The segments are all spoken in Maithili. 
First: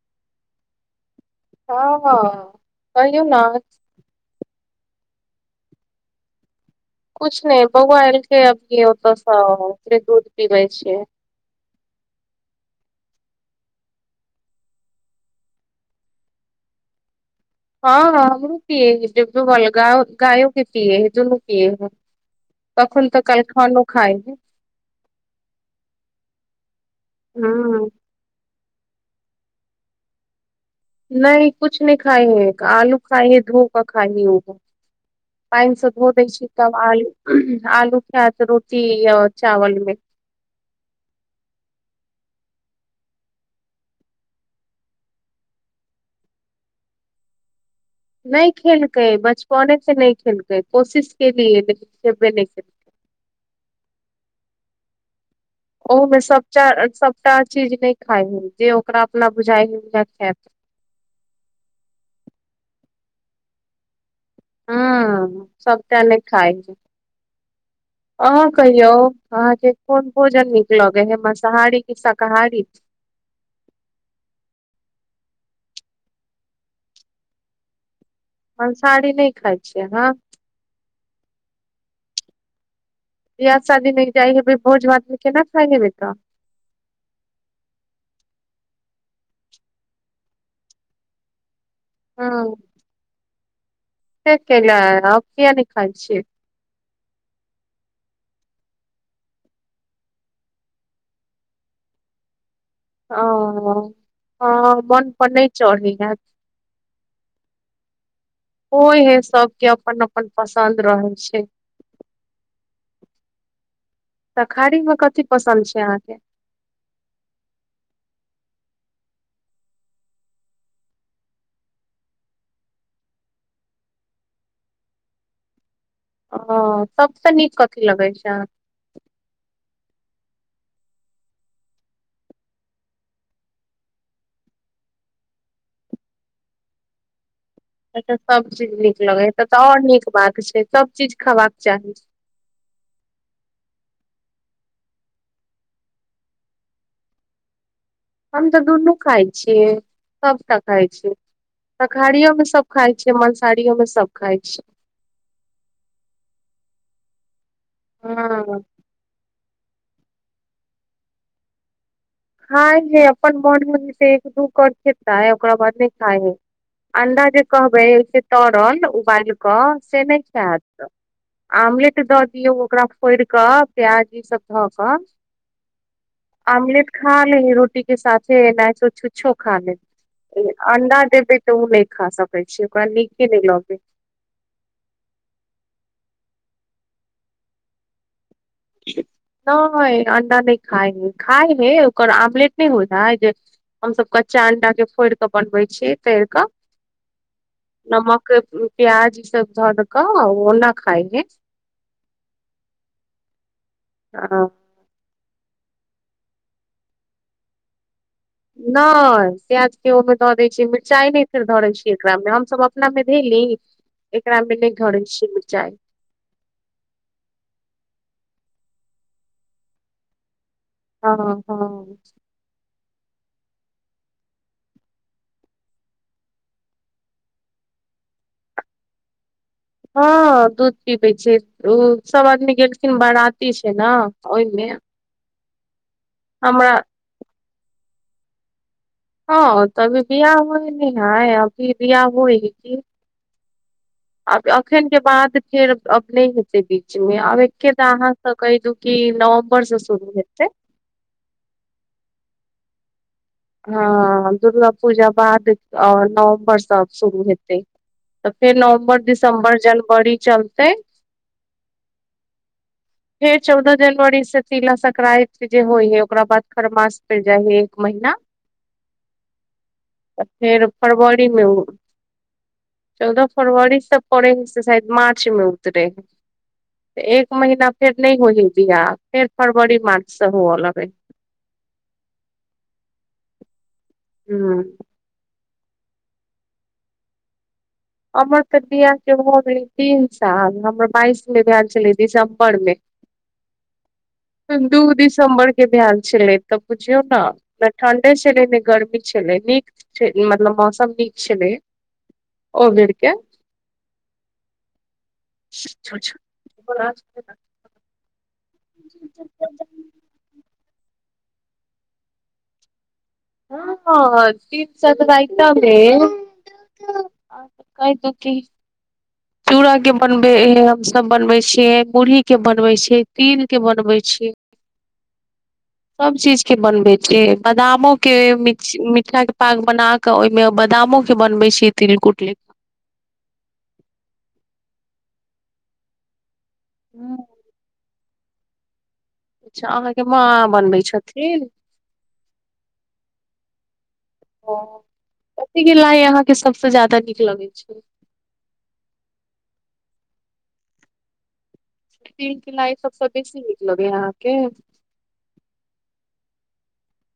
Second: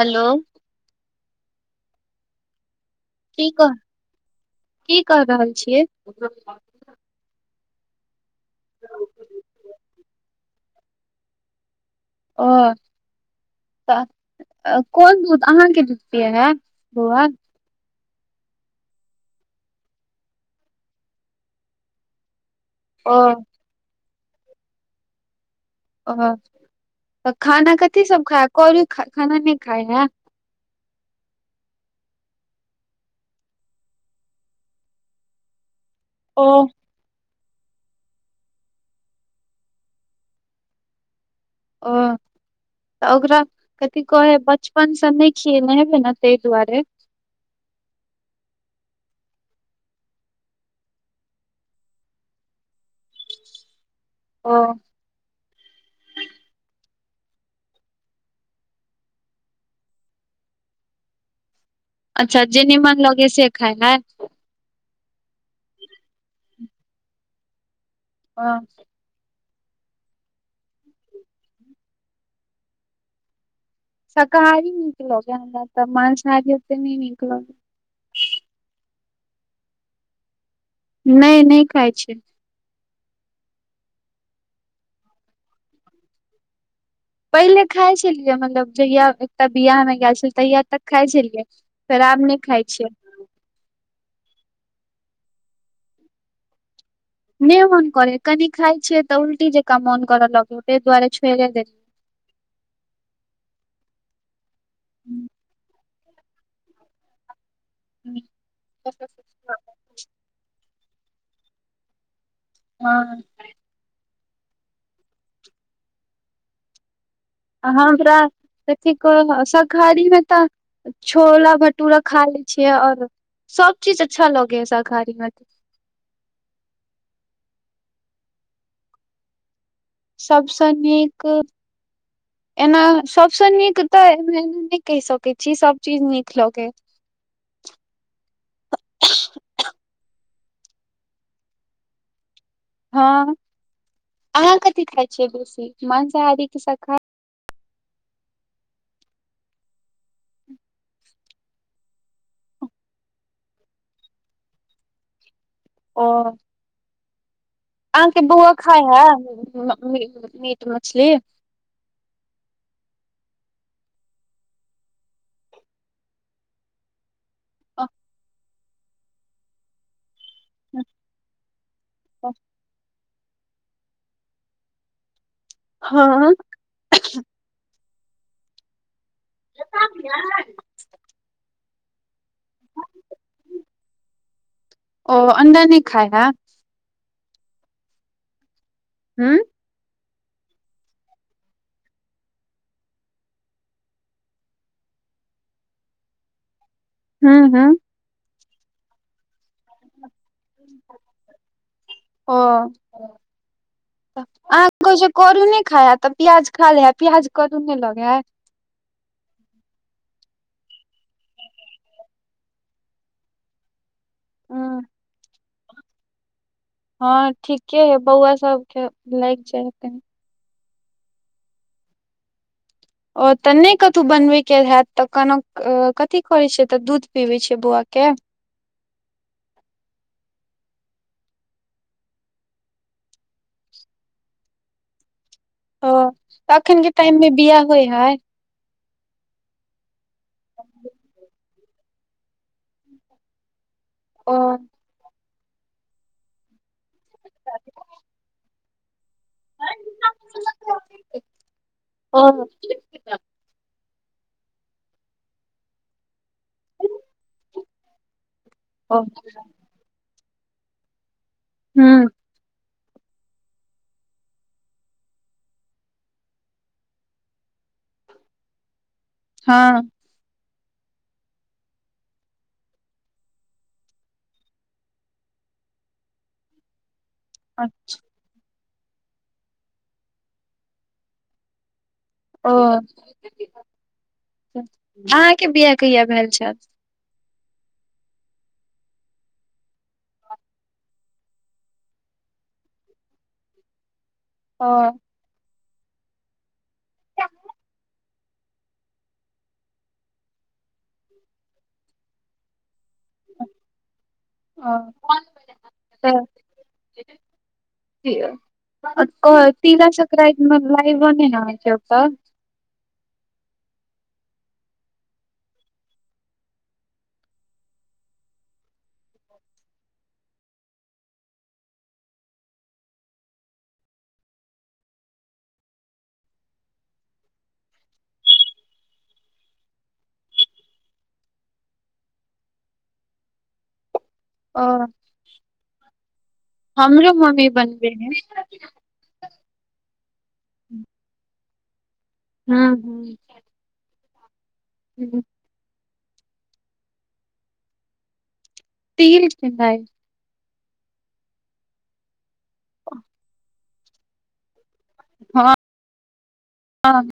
हेलो हँ हँ कहियौ ने की कह की कह रहल छियै कुछ ने बौआ एलकै अभी ओतसँ ओकरे दूध पीबै छियै ओ तऽ कोन दूध अहाँके दूध पियै है बोआ हँ हँ हमरो पियए है जो ग गायों के पियए है दुोनू पियए हैं [unintelligible] तखन ओ तऽ काइल खानो खाइ है ओ त खाना हूँ कथि सब खा करूखाना नहि खाय है नहि कुछ नहि खाइ है आलू खाइ ह धो क खाइ है ओ पाइन से धो दै ओ छी तब आलू आलूखैत रोटी य चावल मे ओ तऽ ओकरा कथि कहै ह बचपन से नहि खियएल हेबै ने तै दुआरे नहि खेलकेै बचपने से नहि खेलकेै कोशिश के लियै लेकिन केसे नहि केल ओ ओहोमे सबटा सबटा चीज नहि खाय है जे ओकरा अपना बुझाइ हैउहै खायत अच्छा जे निमन लगै हैसे खाइल है हँ सबटा नै खाइ है अहाँ ओ कहियौ अहाँके कोन भोजन नीक लगे हय माँसाहारी की शाकाहारी शाकाहारी निकलोगे हे हमरा तऽ मांसाहारी ओते नै नीक लगे हे माँसहारी साड़ी नहि खाय छि आहाँ नै नहि खाय छियै बियाह शादी मे जाइ हेबै भोज भातमे केना खाइ हेबै तऽ पहिले खाय छलियै मतलब जहिया एकटा बिया मे गेएल छलियै तहिया तक खाइ छलियै फेर आब नहि हँ खाय छियै से केला किया नहि खाइ छियै नहि मन करे है कनी खाय छियै तऽ उल्टी जकाँ मोन करऽ लग तै दुआरे छोड़े देलि ओ मन पर नहि चढ़े हैत [unintelligible] होइ हे सबके अपन अपन पसन्द रहै छैय हँ शाकाहारी मे कथी पसन्द छै अहाँके हमरा कथी कहु शाकहारीमे तऽ छोला भटूरा खा ले छियै आओर सब चीज अच्छा लगे हय शाकाहारी मे ओ सबसँ नीक कथि लगै छै सबसँ नीक एना सबसँ नीक तऽ एमे एना नहि कहि सकैत छी सब चीज नीक लगे अछा सब चीज नीक लगे तऽ आऔर नीक बात छै सब चीज खेबाके चाही हँ अहाँ कथि खाय छियै बेसी मांसाहारी की शाकाहा हम तऽ दुनू खाय छियै सबटा खाय छियै शाकहारियोमे सब खाइ छियै मंसाहारियोमे सब खाय छियै ओ आहके के बौआ हँ खाय हे मीट मछली खाय है अपन मन मे जे एक दू कऽर खेतए ओकरा बाद नहि खाय है अंडा जे कहबै से तरल उबाल कऽ से नहि आमलेट दऽ दियऔ ओकरा फोड़ कऽ प्याज ई सब ध कऽ हँ आमलेट खा लै है रोटी के साथे एनाहितो छुछ छो खा लै अंडा देबे तऽ ओ नहि खा सकैत छै ओकरा नीके नहि लगै है ओ अंडा नहि खाइ हे [unintelligible] उंम्म नहि अंडा नहि खाए है खाए है ओकर आमलेट नहि होइ है जे हम सब कच्चा अंडा के फोड़ के बनबे छीयै तैर कऽ हूंम्म हूंम्म नमक प्याज ई सब धर कऽ ओना खाइ हे ओ आ अहाँ कहै छै करू ने खाइ है तऽ प्याज खा ले है प्याज करु ने लगे है नहि प्याज के ओहिमे धऽ दै छियै मिरचाइ नहि फेर धरै छीयै एकरा मे हमसभ अपना मे धेली एकरा मे हूँ नहि घरे छियै मिरचाइ हँ ठीके है बौआ सबके लैग जाय ह कनी हँ हँ ओ तऽ नहि कतहु बनबै के हत तऽ कन कथी करैत छियै तऽ दूध पीबै छियै बौआ के हँ दूध पिबै छै ओ सब आदमी गेलखिन बाराती छै ने ओहिमे ओ हमरा अखन के टाइम मे बिआह होय हइ हँ तभी बिआह हो न हय अभी बिआ होय की आब हुं एखन के बाद फेर अब नहि हेते बीच मे आब एके तऽ अहाँ से कहि दू क नवम्बर से शुरू हेतै ह [unintelligible] हँ दुर्गा पूजा बाद नवम्बरसँ शुरू हेतै तऽ फेर नवम्बर दिसम्बर जनवरी चलतै हूंम्म फेर चौदह जनवरी से तिला सक्रान्ति जे होइ है ओकरा बाद खरमास पड़ि जाइ है एक महिीना हँ तऽ फेर फरवरीमे ओ चौदह फरवरी से पड़े हय से शायद मार्च मे उतरे हय एक महिना फेर नहि हो ह दिया फेर फरवरी मार्चसँ हुअ लगै ओ ह अहाँके बिआ कहिय भेल छल हमर के बिआाह के भ गेले तीन साल हमर बाइस मे भेल छले दिसम्बर मे [inaudible] दू दिस दसम्बर के भान छलै तऽ बुझियौ ने ने ठण्डे छलै ने गर्मी छलै नीक मतलब मौसम नीक छलै ओ बेरके ओ तीला सक्रान्ति लाइ बनना हो छै ओत हँ तीला सक्रान्ति आ त कत की [inaudible] चूड़ा के बनबे हमस बनबे छियै मुरही के बनबै छियै तिल के बनबै छियै [inaudible] सभ चीज के बनबैत छै बादामो के मिठा के पाग बना क ओहिमे बादामो के बनबे छीयै तिलकुटले ओ हमरो मम्मी बनबे है अच्छा अहाँके माँ बनबै छथिन हूंम्म हूंम्म ओ हूँ कथी के लाइ अहाँके सबस ज्यादा नीक लगैत छै तील के लाइ तील लाइ सभसँ बेसी नीक लगैया अहाँके हँ [unintelligible]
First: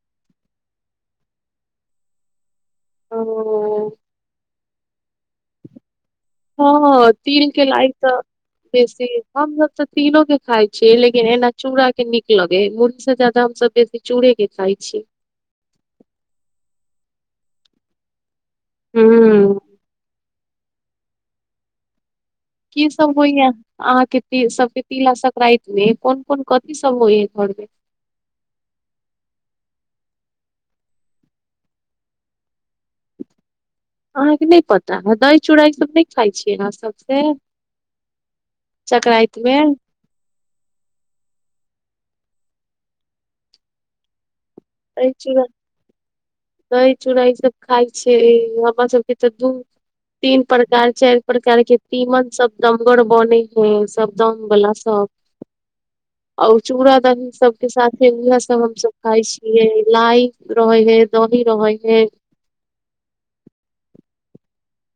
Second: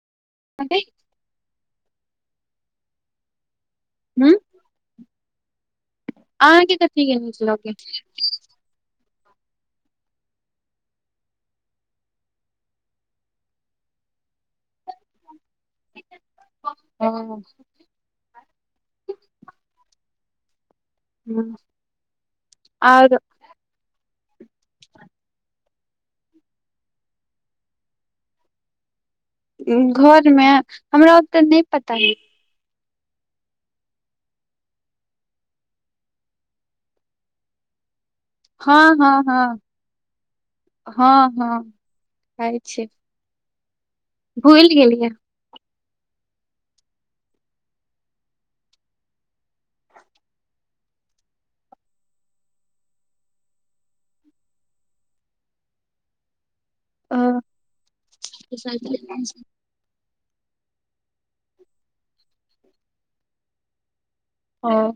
हँ ओ हूँ अहाँके कथी हँ के नीक तीलके लगै लाइ तऽ बेसी हमस तऽ तीलोक के खाय छीयै लेकिन एना चूड़ा के नीक लगे मुर्ग से जदा हमस बेसी चूड़े के खाइ छीयै हँ हूंम्म हूँ [inaudible] की सब होइया अहाँके सबके तिला संक्राति मे कोन कोन कथि सब होइयै घर मे घर मे हमरा ओते नहि पता हय अहाँके नहि पता है दही चूड़ा ई सभ नहि खाइ छियै अहाँ सभ से हँ हँ संक्रान्ति हँ मे हँ हँ खाइ छियै भुलि दही चूड़ा [unintelligible] दही चूड़ा ई सब खाइ छै हमर सबके तऽ दूध तीन प्रकार चाइर प्रकार के तीमन सब दमगर बने है सब दम वला सब [inaudible] और चूड़ा ओ दही सबके साथे उहे सब हमसब खाय छियै लाइ रहै है दही रहै है हँ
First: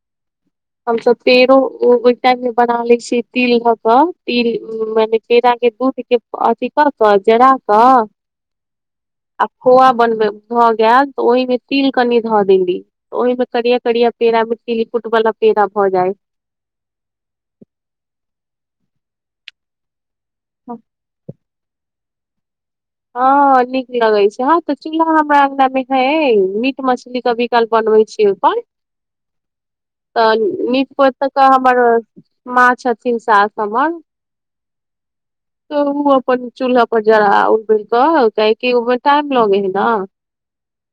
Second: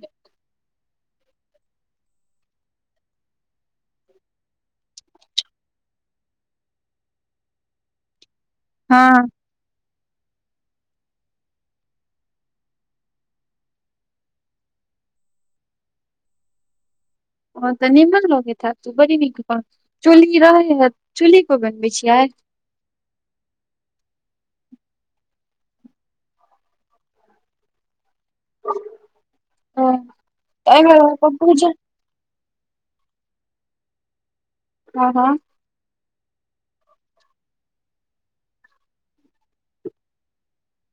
हमसब पेड़ो ओहि टाइम मे बना लै छीयै तिल धऽ कऽ तिल मने पेड़ा के दूध के अथी कऽ कऽ जरा कऽ हँ आ खोआ बनबै भऽ गेल तऽ ओहिमे तिल कनि धऽ देली तऽ ओहिमे करिया करिया पेड़ा मे तिलकुट बला पेड़ा भऽ जाइ हँ तऽ निमन लगैत हैत तबड़ी नीक चुल्ही रहै हैत चुल्ही पर बनबै छियै हँ नीक लगै छै हँ तऽ चूल्हा हमरा अंगना मे है मीट मछली कभी काल बनबै छियै ओहिपर [inaudible] तहन तऽ नीक एहिमे पोति ओकर कऽ पूजा हमर माँ छथिन सास हमर हँ हँ तऽ उ अपन चूल्हा पर जराउ [unintelligible] काहेकि ओ मे टाइम लगै है ने तऽ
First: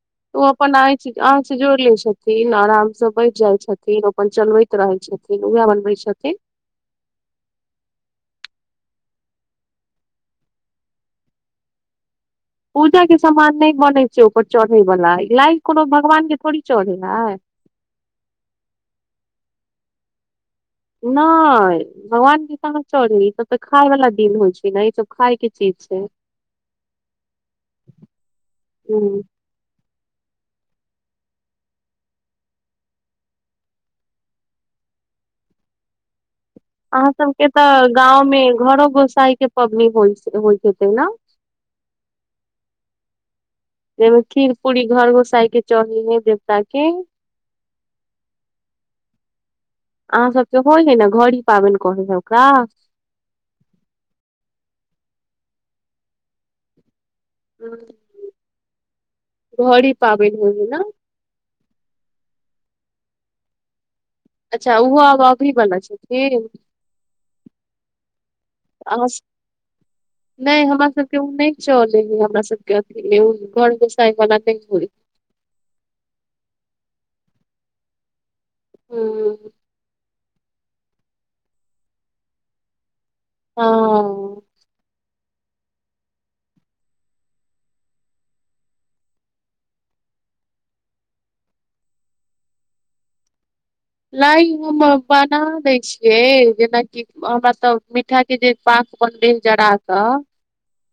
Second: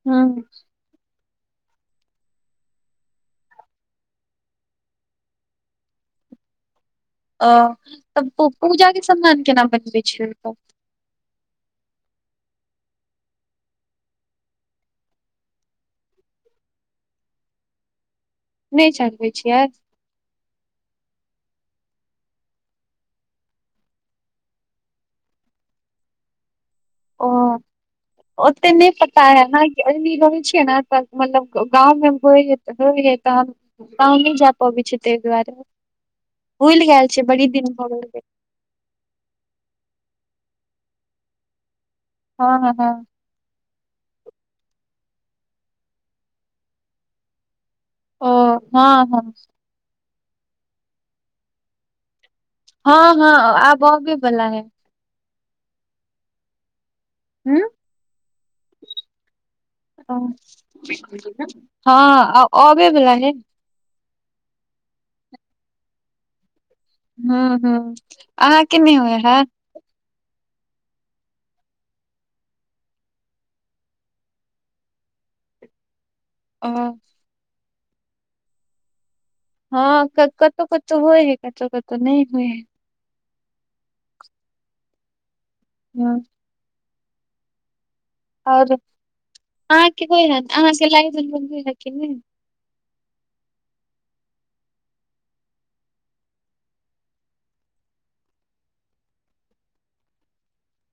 हूँ उ अपन आ [unintelligible] आँच जोड़ि लै छथिन आरामसँ बैठ जाइ छथिन ओ अपन चलबैत रहै छथिन उएह बनबै छथिन ओ तब पूजा के समान केना बनबै छियै ओतऽ पूजा के समान नहि बनै छै ऊपर चढ़ै वाला लाइ कोनो भगवान के थोड़ी चढ़ै है नहि चढ़बै छीयै नहि भगवान जी कहाँ चढ़ी ई सब तऽ खाय वला दिन होइ छै ने ई सब खाय के चीज छै ओ ओते नहि ह पता है नै एनी रहै छियै ने तऽ मतलब गाँवमे मे हो होइ जे तहन [unintelligible] पाउ नहि जा पबै छै तै दुआरे भूलि गेल अहाँ छै बड़ी सबके दिन तऽ भऽ गेल गाँव मे घरो गोसाई के पबनी होइ होइत हेतै ने हँ हँ जैइमे खीर पूरी घर गोसाई के चढ़ै है देवता के ओ हँ हँ अहाँ सबके होइ है न घड़ी पाबैन कहै है ओकरा हँ हँ आब अबे बला है उंम्म घड़ी पाबैन होइ है ने छै [unintelligible] हँ आ अबे बला है अच्छा उहो आब अबहि बला छथिन ह्म ह्म आहाँके नै अहाँ होइ है नहि हमरा सबके ओ नहि चलै है हमरा सबके अखनी घर गोसाईं वला नहि होय ओ हूँ हँ कतौ कतौ होइ यै कतौ कतौ नहि होइ यै हँ ह और अहाँके को अहाँके ल [unintelligible] लाइ हम बना दै छियै जेनाकि हमरा तऽ मि ठा के जे पाक बनब जरा क [unintelligible] [inaudible]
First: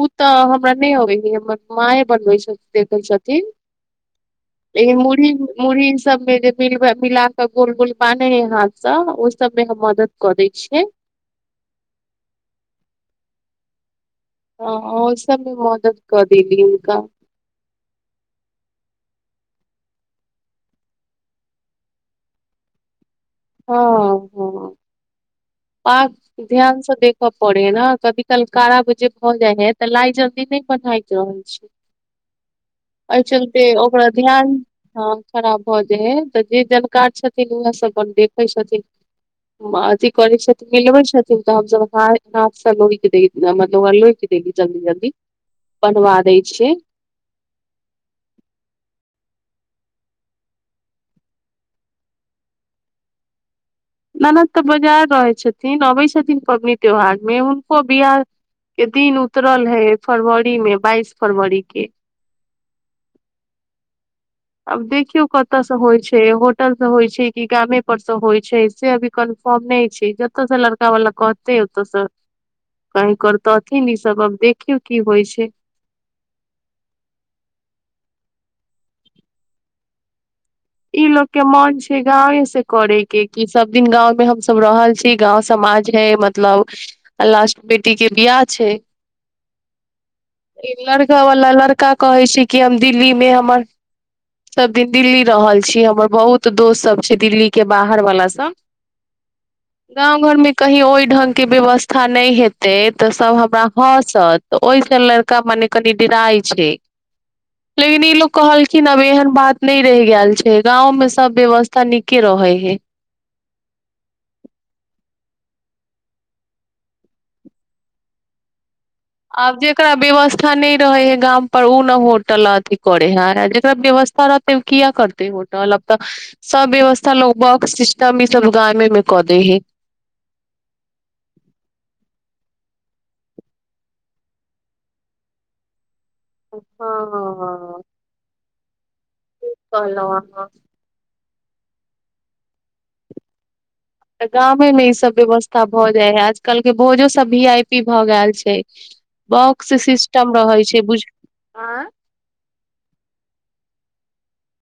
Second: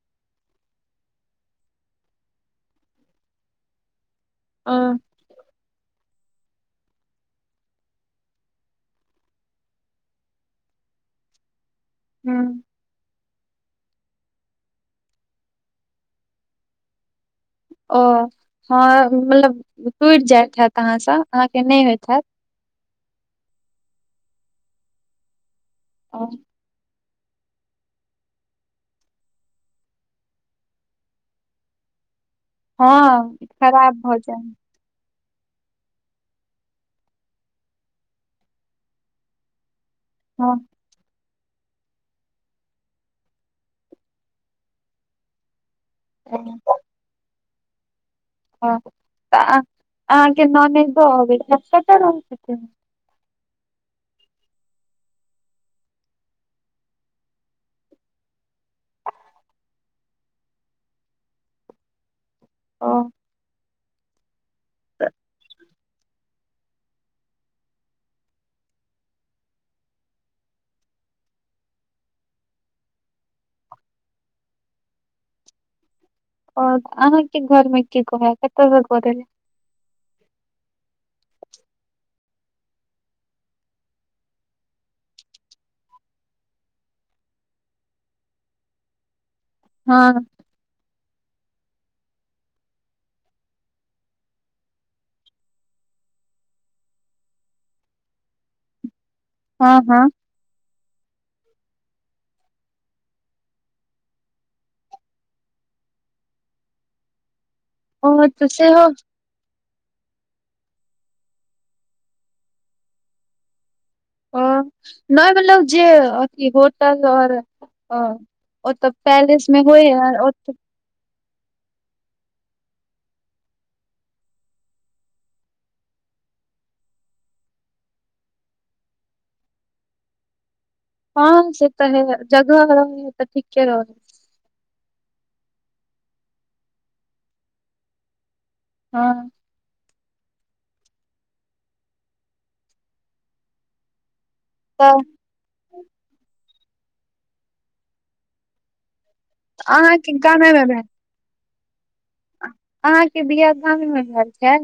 उ तऽ हमरा नय अबै है हमर माए बनबै देखै छथिन ओ लेकिन मुरही मुरही सबमे जे मिल वै मिलााक गोल गोल बाने हे हाथ से ओहि सब में हम मदद क ऽ दै छिय हूँ हॅं ओ सबमे मदद कऽ देली हुनका ओ हँ मतलब टुइट जाइत हैत अहाँसँ अहाँके नै होइत हैत हँ हँ पाक ध्यानसँ देख पड़े न कभी कल कारा जे भऽ जाय है तऽ लाय जल्दी नहि बनाइत नही रहे छै [inaudible] एह हँ चलते खराब ओकरा भऽ ध्यान जाय आँख खराब भऽ जाय है तऽ जे जानकार छथिन उएह सब अपन देख कै छथि माँ जी करै हँ छथि मिलेबै छथि से तऽ हमसम हाफसँ लोहि के मतलब लोहि के देलील जल्दी बनवा दै छियै ह तऽ अहाँके ननेदो अबै कत रहे छथिन ननद तऽ बजार रहै छथिन अबै छथिन पबनि त्योहार मे हुनको बियाह के दिन उतरल हय फरवरी मे बाइस फरवरी के ओ अब देखियौ कतऽ स होइ छै होटल स होइ छै कि गामे पर से होइ छै से अभी कन्फर्म नहि छै जतय से लड़ का वला कहते ओतऽ स की करतथिन ई सब अब देखियौ की होइ छै ओऽ अहाँके घरमे की कहय कतऽ सॅं करै के। ई लोको के मन छै गांवे से करे के कि सब दिन गाँंव मे हम सब रहल छी गाँंव समाज है मत मतलब लास्ट बेटी के बियाह छै हँ लड़का वला लड़का कहे छै कि हम दिल्ली मे हमर सब दिन दिल्ली रहल छी हमर बहुत दोस्त सब छै दिल्ली के बाहर वाला सब हँ हँ गाव घर मे कही ओहि ढंग के व्यवस्था नहि हेतै तऽ सब हमरा हँसत ओहिसँ ले का मने कनिडराइ छै लेकिन ओ ई लोग तऽ सेहो कहलखिन अब एहन बात नहि रहि गेल छै गाँंव में सब व्यवस्था नीके रहय ह्य ओ नय मतलब जे अथी होटल ओर और ओ तऽ पैलेस आब मे होइ जेकरा ह्य व्यवस्था नहि रहे है गाम पर उऽ ने होटल अथी करे है जकरा व्यवस्था रहतै किया करतै होटल अब तऽ सब व्यवस्था लोग ब सिस्टम ई सब गामे मे कऽ देै हे हँ से तऽ है जगह रह तऽ ठीके रह हँ हँ ठिक कहलू अहाँ तऽ गामे मे ई तऽ सब व्यवस्था भऽ जाय है आजकल के भोजो सब भी आई पी भऽ ग गैल छै बॉक्स अहाँके सिस्टम गामे मे रहै छै बुझ आँ अहाँ के बियाह गाम मे भेल छै